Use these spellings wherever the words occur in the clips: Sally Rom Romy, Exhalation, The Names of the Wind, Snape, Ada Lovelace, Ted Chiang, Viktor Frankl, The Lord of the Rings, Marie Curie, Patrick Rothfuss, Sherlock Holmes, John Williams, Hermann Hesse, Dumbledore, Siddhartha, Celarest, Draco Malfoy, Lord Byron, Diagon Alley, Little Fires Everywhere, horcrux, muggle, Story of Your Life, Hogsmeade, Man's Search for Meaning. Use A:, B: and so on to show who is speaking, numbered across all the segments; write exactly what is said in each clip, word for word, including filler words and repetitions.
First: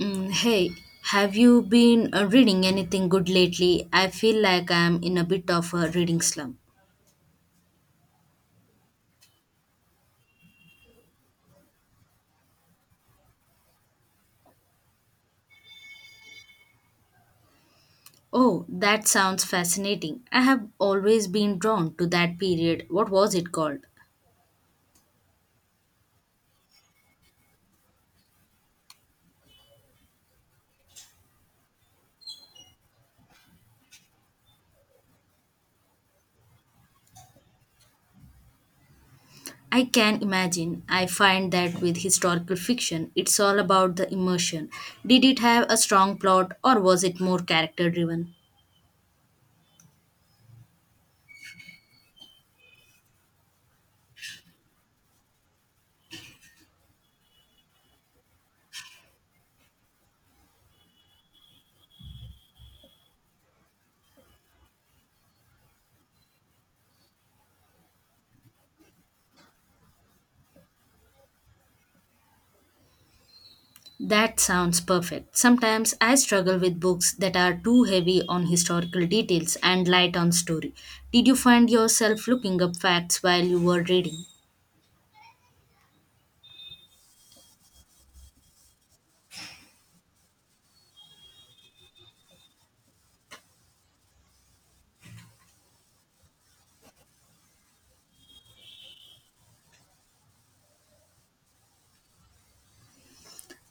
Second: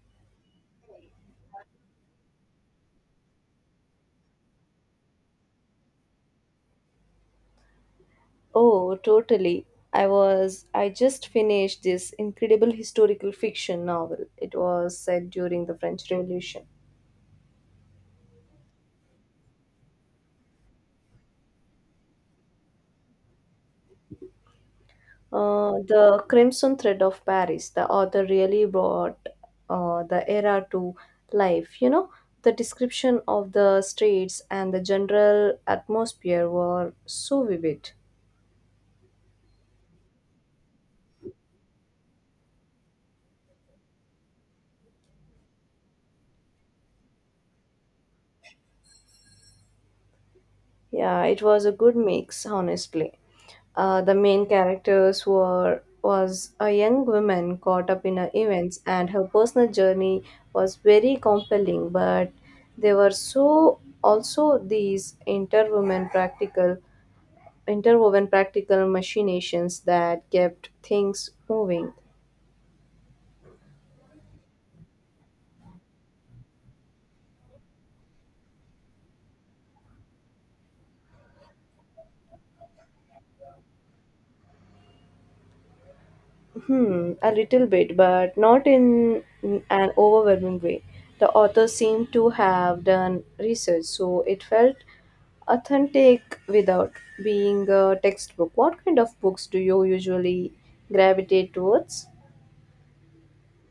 A: Mm, hey, have you been uh, reading anything good lately? I feel like I'm in a bit of a reading slump.
B: Oh, totally. I was I just finished this incredible historical fiction novel. It was set during the French Revolution.
A: Oh, that sounds fascinating. I have always been drawn to that period. What was it called?
B: Uh, the Crimson Thread of Paris. The author really brought uh, the era to life. You know, the description of the streets and the general atmosphere were so vivid.
A: I can imagine. I find that with historical fiction, it's all about the immersion. Did it have a strong plot or was it more character driven?
B: Yeah, it was a good mix, honestly. Uh, the main characters were was a young woman caught up in her events, and her personal journey was very compelling. But there were so also these interwoven practical interwoven practical machinations that kept things moving.
A: That sounds perfect. Sometimes I struggle with books that are too heavy on historical details and light on story. Did you find yourself looking up facts while you were reading?
B: Hmm, a little bit, but not in an overwhelming way. The author seemed to have done research, so it felt authentic without being a textbook. What kind of books do you usually gravitate towards?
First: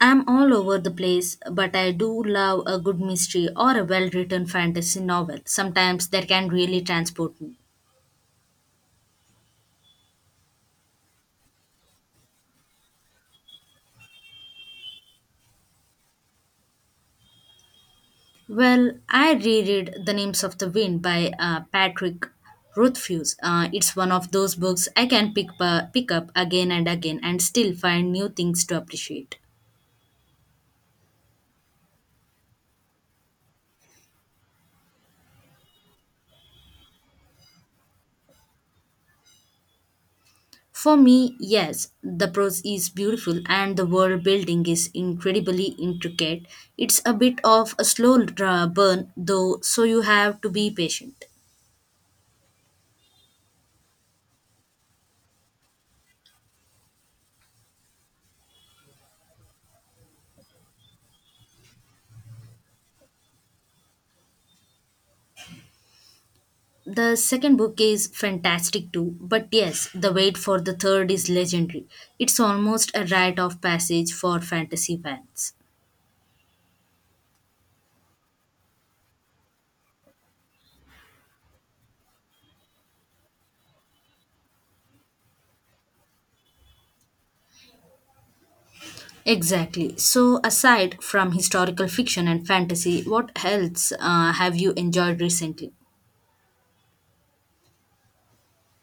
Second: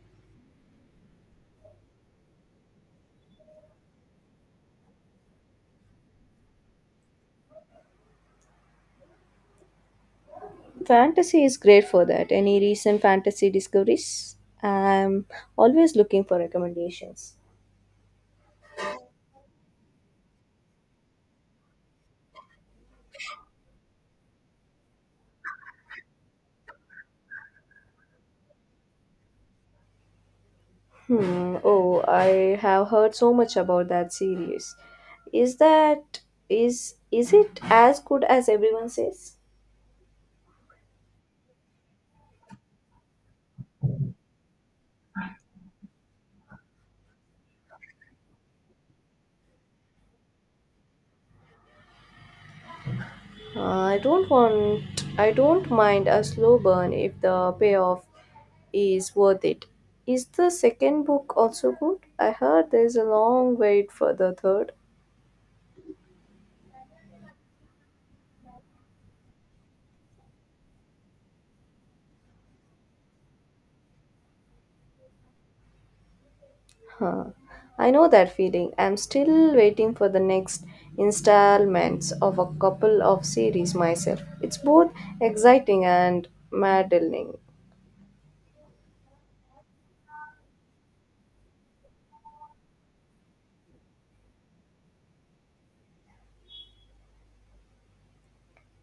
A: I'm all over the place, but I do love a good mystery or a well written fantasy novel. Sometimes that can really transport me.
B: Fantasy is great for that. Any recent fantasy discoveries? I'm always looking for recommendations.
A: Well, I reread The Names of the Wind by uh, Patrick Rothfuss. Uh, it's one of those books I can pick, pa pick up again and again and still find new things to appreciate.
B: Hmm. Oh, I have heard so much about that series. Is that is is it as good as everyone says?
A: For me, yes, the prose is beautiful and the world building is incredibly intricate. It's a bit of a slow dra- burn, though, so you have to be patient.
B: Uh, I don't want. I don't mind a slow burn if the payoff is worth it. Is the second book also good? I heard there's a long wait for the third.
A: The second book is fantastic too, but yes, the wait for the third is legendary. It's almost a rite of passage for fantasy fans.
B: Huh. I know that feeling. I'm still waiting for the next installments of a couple of series myself. It's both exciting and maddening.
A: Exactly. So, aside from historical fiction and fantasy, what else uh, have you enjoyed recently?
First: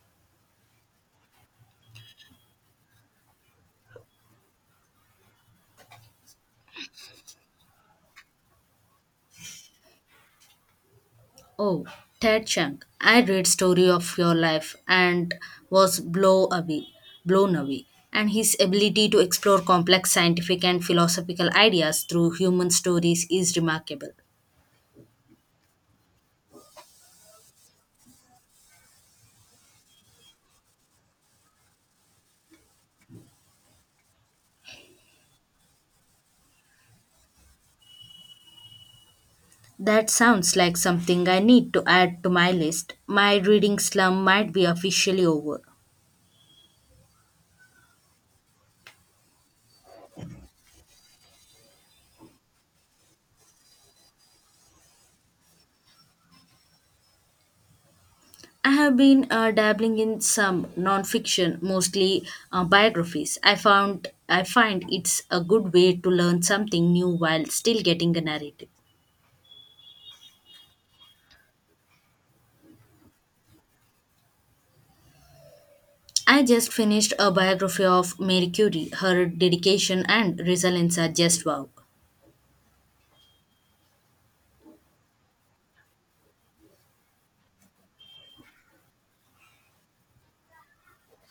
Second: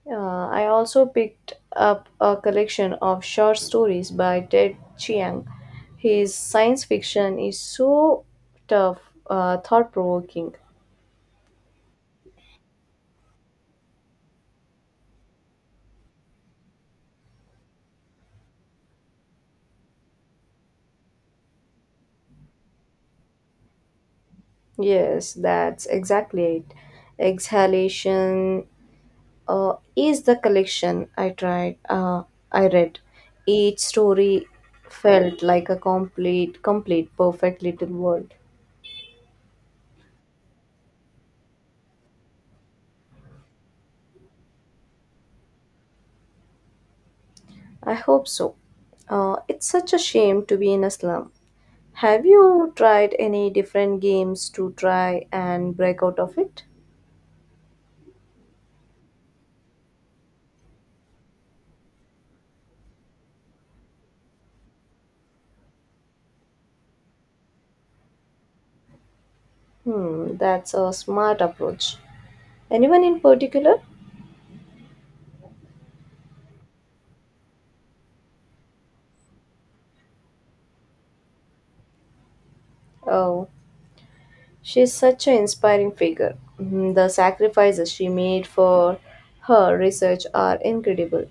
B: Uh, I also picked up a collection of short stories by Ted Chiang. His science fiction is so tough, uh, thought provoking.
A: Oh, Ted Chiang, I read Story of Your Life and was blow away, blown away. And his ability to explore complex scientific and philosophical ideas through human stories is remarkable.
B: Yes, that's exactly it. Exhalation uh, is the collection I tried. Uh, I read Each story felt like a complete, complete, perfect little world.
A: That sounds like something I need to add to my list. My reading slump might be officially over.
B: I hope so. Uh, it's such a shame to be in a slum. Have you tried any different games to try and break out of it?
A: I have been uh, dabbling in some non-fiction, mostly uh, biographies. I found I find it's a good way to learn something new while still getting a narrative.
B: Hmm, that's a smart approach. Anyone in particular?
A: I just finished a biography of Marie Curie. Her dedication and resilience are just wow.
B: Oh. She's such an inspiring figure. Mm. The sacrifices she made for her research are incredible.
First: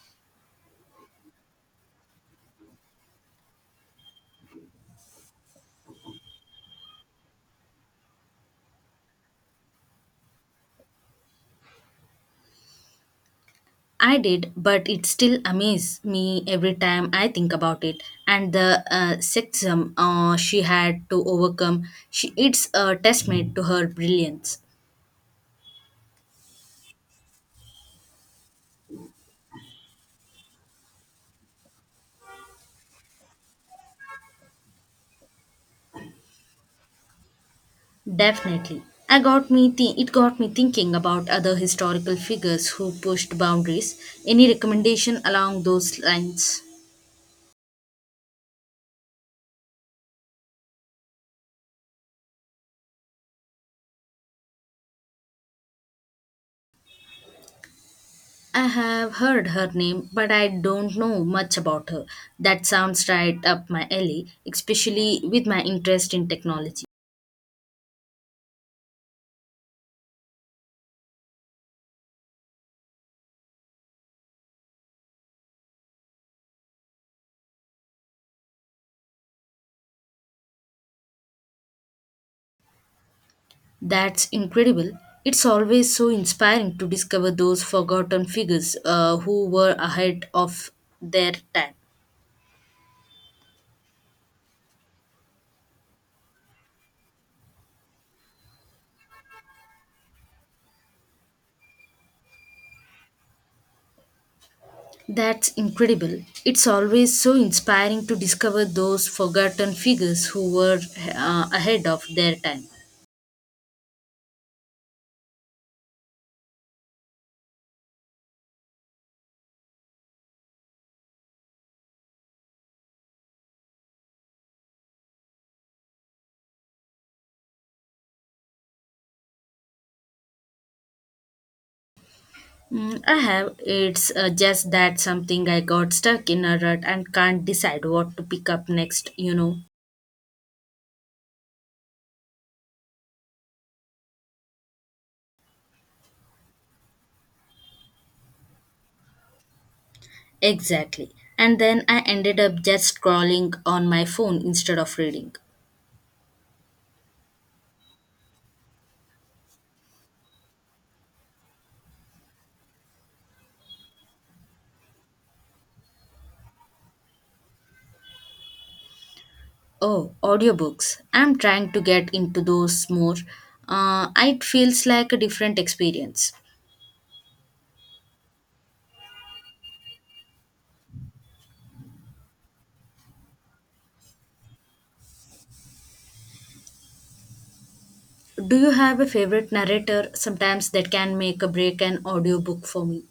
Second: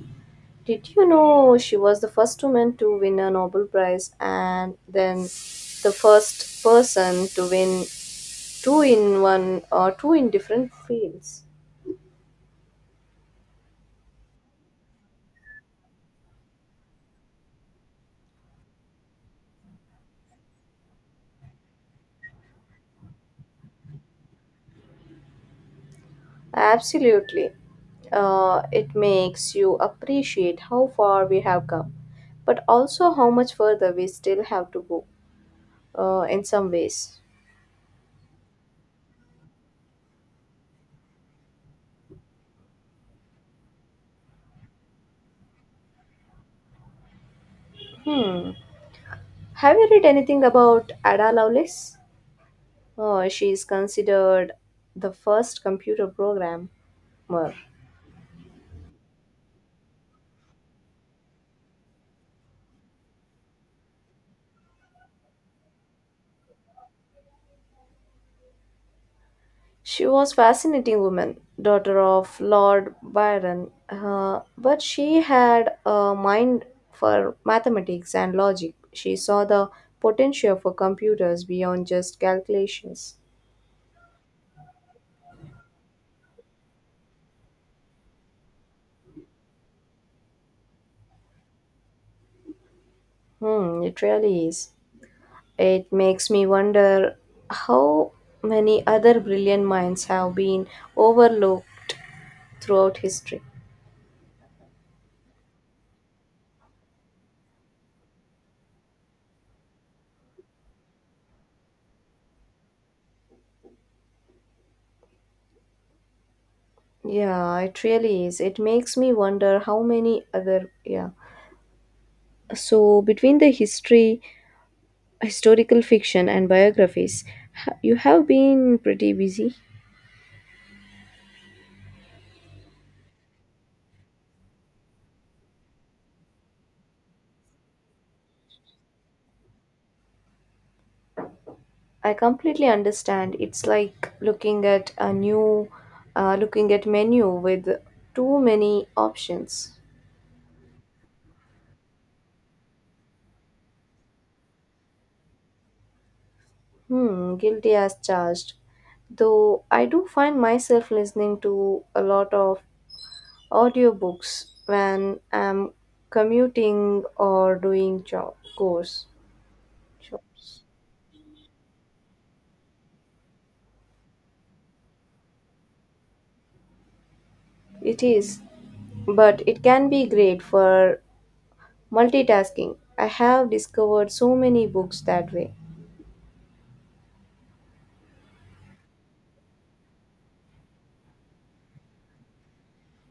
B: Did you know she was the first woman to win a Nobel Prize and then the first person to win two in one or two in different fields?
A: I did, but it still amazes me every time I think about it. And the uh, sexism uh, she had to overcome, she, it's a testament to her brilliance.
B: Absolutely. Uh, it makes you appreciate how far we have come, but also how much further we still have to go uh, in some ways.
A: Definitely. I got me thi- It got me thinking about other historical figures who pushed boundaries. Any recommendation along those lines?
B: Hmm. Have you read anything about Ada Lovelace? Oh, she is considered the first computer programmer.
A: I have heard her name, but I don't know much about her. That sounds right up my alley, especially with my interest in technology.
B: She was fascinating woman, daughter of Lord Byron, uh, but she had a mind for mathematics and logic. She saw the potential for computers beyond just calculations.
A: That's incredible. It's always so inspiring to discover those forgotten figures uh, who were ahead of their time.
B: Hmm, it really is. It makes me wonder how many other brilliant minds have been overlooked throughout history.
A: That's incredible. It's always so inspiring to discover those forgotten figures who were uh, ahead of their time.
B: Yeah, it really is. It makes me wonder how many other yeah. So between the history, historical fiction and biographies, ha- you have been pretty busy.
A: Mm, I have. It's uh, just that something I got stuck in a rut and can't decide what to pick up next, you know.
B: I completely understand. It's like looking at a new uh, looking at menu with too many options.
A: Exactly. And then I ended up just scrolling on my phone instead of reading.
B: Hmm, guilty as charged. Though I do find myself listening to a lot of Audiobooks when I'm commuting or doing job chores.
A: Oh,
B: chores.
A: audiobooks. I'm trying to get into those more. Uh, it feels like a different experience.
B: It is, but it can be great for multitasking. I have discovered so many books that way.
A: Do you have a favorite narrator sometimes that can make a break an audiobook for me?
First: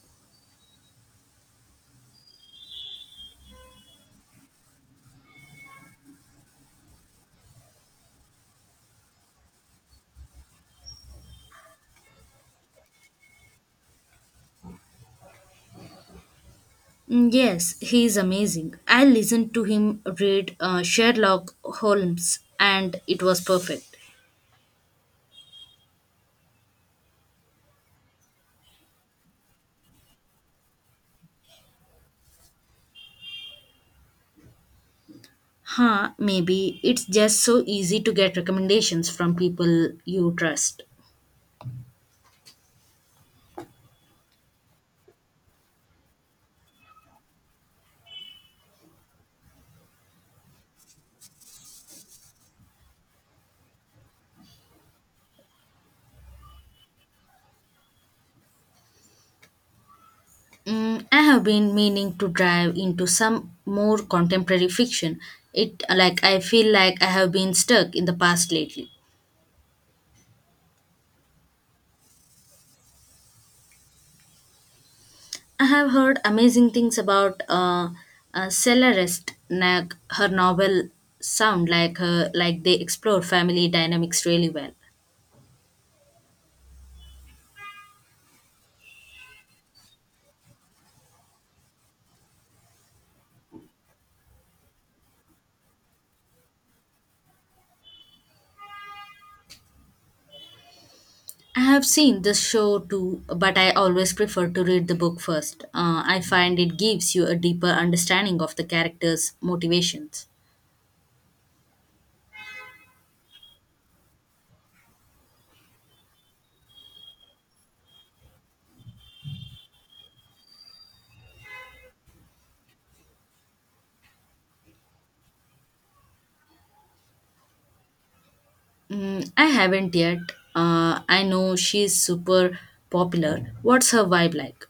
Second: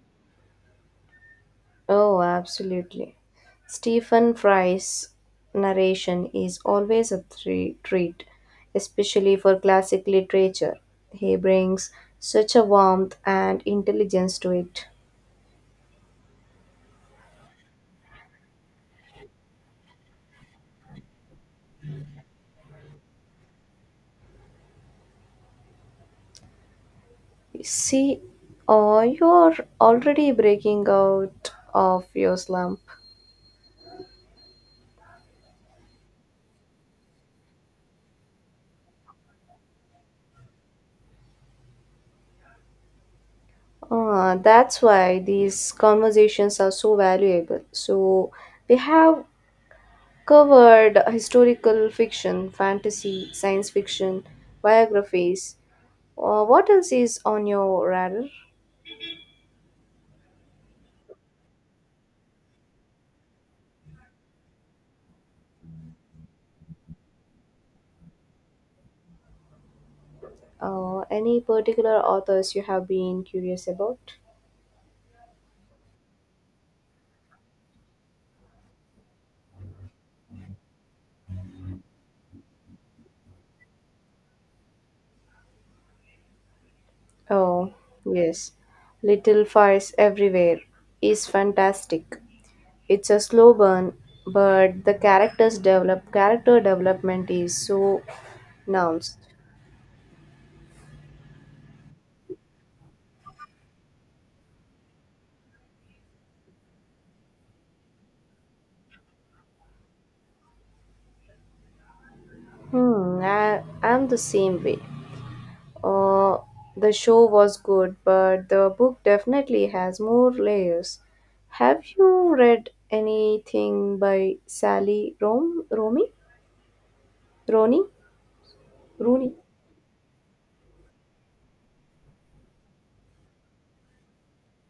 B: Oh, absolutely. Stephen Fry's narration is always a thre- treat, especially for classic literature. He brings such a warmth and intelligence to it.
A: Mm, yes, he is amazing. I listened to him read uh, Sherlock Holmes and it was perfect.
B: See, uh, you're already breaking out of your slump.
A: Huh, maybe it's just so easy to get recommendations from people you trust.
B: Uh, that's why these conversations are so valuable. So, we have covered historical fiction, fantasy, science fiction, biographies. Uh, what else is on your radar?
A: Mm, I have been meaning to dive into some more contemporary fiction. It like I feel like I have been stuck in the past lately.
B: Uh, any particular authors you have been curious about?
A: I have heard amazing things about uh, uh, Celarest. Like her novel sound like her like they explore family dynamics really well.
B: Oh, yes. Little Fires Everywhere is fantastic. It's a slow burn, but the characters develop character development is so pronounced.
A: I have seen the show too, but I always prefer to read the book first. Uh, I find it gives you a deeper understanding of the characters' motivations.
B: Hmm, I am the same way. Uh, the show was good, but the book definitely has more layers. Have you read anything by Sally Rom Romy? Roni?
A: Mm,
B: Rooney?
A: I haven't yet. Uh, I know she's super popular. What's her vibe like?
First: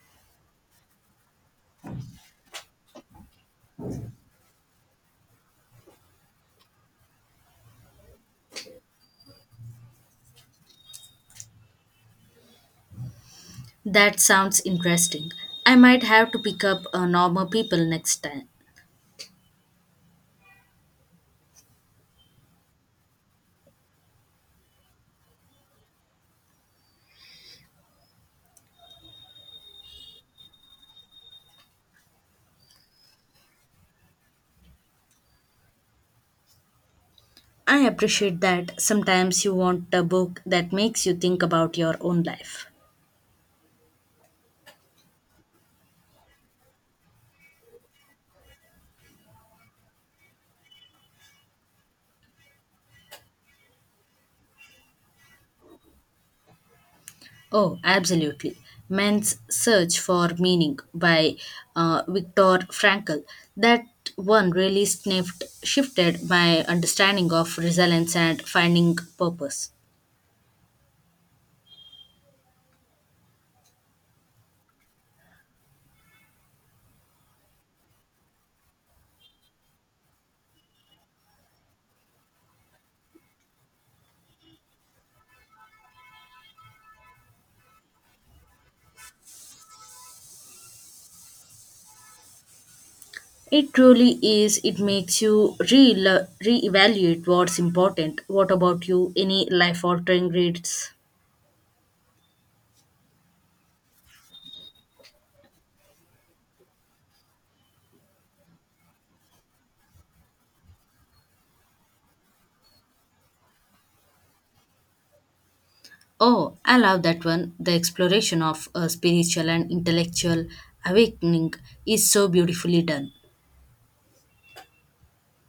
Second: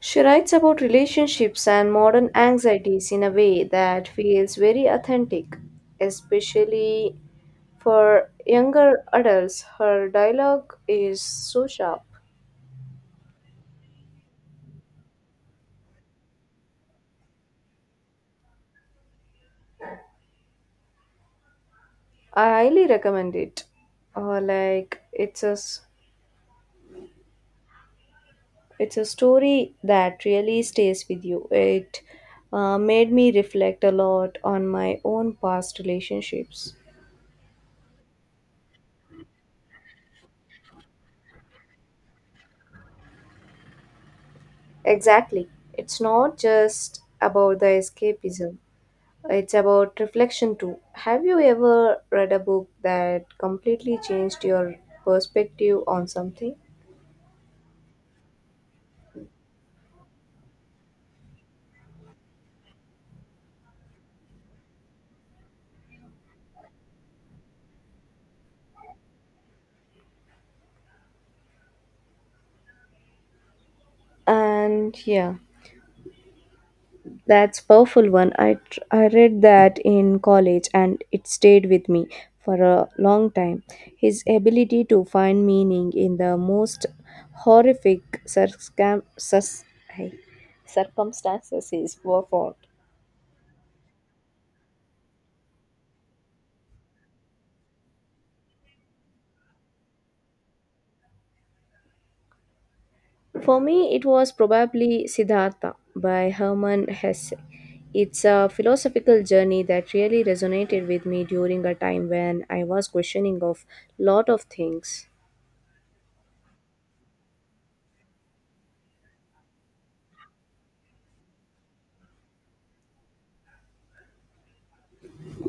B: She writes about relationships and modern anxieties in a way that feels very authentic, especially for younger adults. Her dialogue is so sharp.
A: That sounds interesting. I might have to pick up uh, normal people next time.
B: I highly recommend it. Uh, like it's a s- it's a story that really stays with you. It uh, made me reflect a lot on my own past relationships.
A: I appreciate that sometimes you want a book that makes you think about your own life.
B: Exactly. It's not just about the escapism. It's about reflection too. Have you ever read a book that completely changed your perspective on something?
A: Oh, absolutely. Man's Search for Meaning by uh, Viktor Frankl. That one really sniffed, shifted my understanding of resilience and finding purpose.
B: And yeah, that's powerful one. I tr- I read that in college and it stayed with me for a long time. His ability to find meaning in the most horrific circum- sus- hey, circumstances is profound.
A: It truly is. It makes you re reevaluate what's important. What about you? Any life altering reads?
B: For me, it was probably Siddhartha by Hermann Hesse. It's a philosophical journey that really resonated with me during a time when I was questioning of lot of things.
A: Oh, I love that one. The exploration of a spiritual and intellectual awakening is so beautifully done.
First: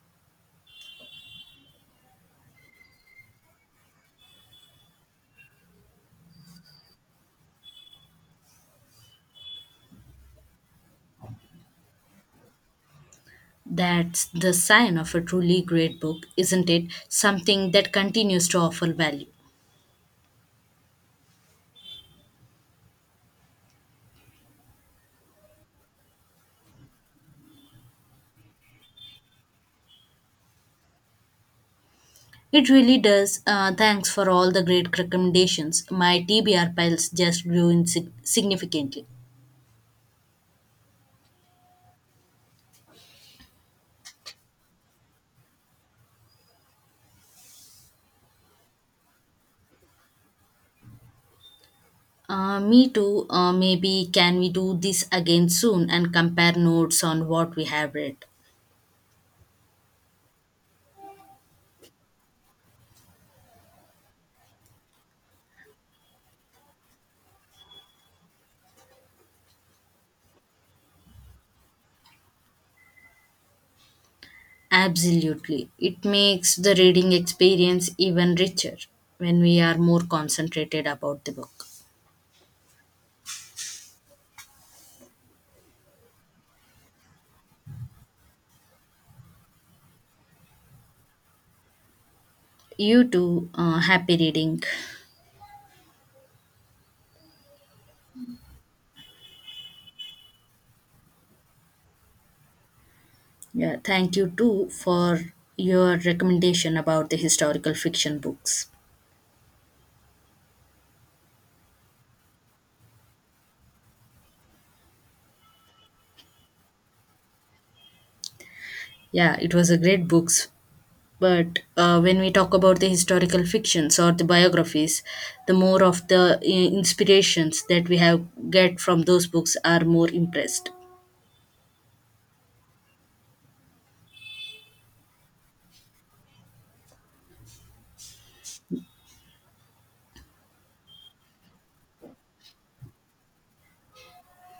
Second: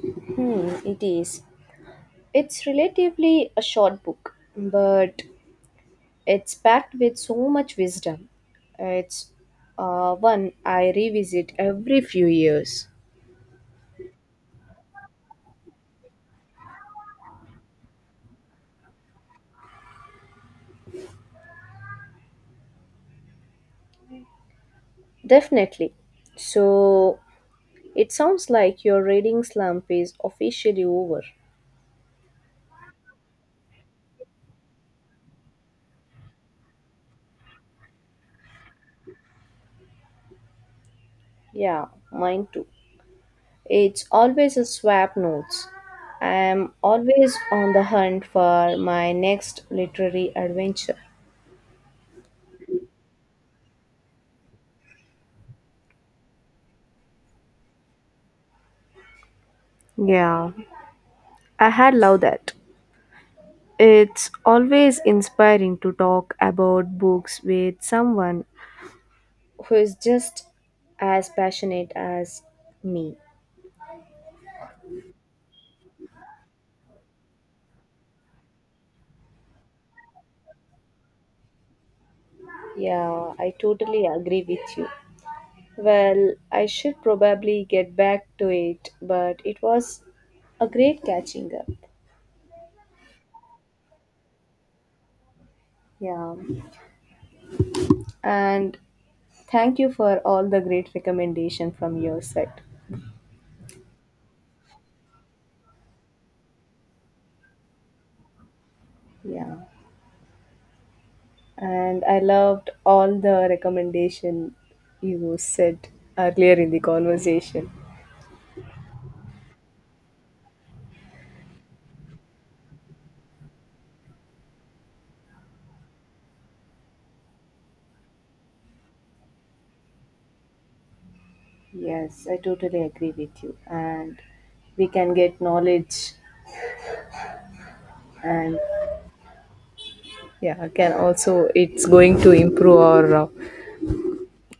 B: Hmm, it is. It's relatively a short book, but it's packed with so much wisdom. It's uh, one I revisit every few years.
A: That's the sign of a truly great book, isn't it? Something that continues to offer value.
B: Definitely. So it sounds like your reading slump is officially over.
A: It really does. Uh, thanks for all the great recommendations. My T B R piles just grew in sig- significantly.
B: Yeah, mine too. It's always a swap notes. I am always on the hunt for my next literary adventure.
A: Uh, me too. Uh, maybe can we do this again soon and compare notes on what we have read?
B: Yeah, I had loved that. It's always inspiring to talk about books with someone. Who is just as passionate as me?
A: Absolutely. It makes the reading experience even richer when we are more concentrated about the book.
B: Yeah, I totally agree with you. Well, I should probably get back to it, but it was a great catching up.
A: You too, uh, happy reading.
B: Yeah, and thank you for all the great recommendation from your side.
A: Yeah, thank you too for your recommendation about the historical fiction books.
B: Yeah, and I loved all the recommendation you said earlier in the conversation.
A: Yeah, it was a great books. But uh, when we talk about the historical fictions or the biographies, the more of the i- inspirations that we have get from those books are more impressed.
B: Yes, I totally agree with you, and we can get knowledge, and yeah, can also it's going to improve our uh,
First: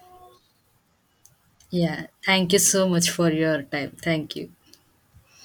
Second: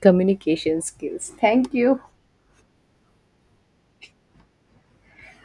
B: communication skills. Thank you.
A: Yeah, thank you so much for your time. Thank you.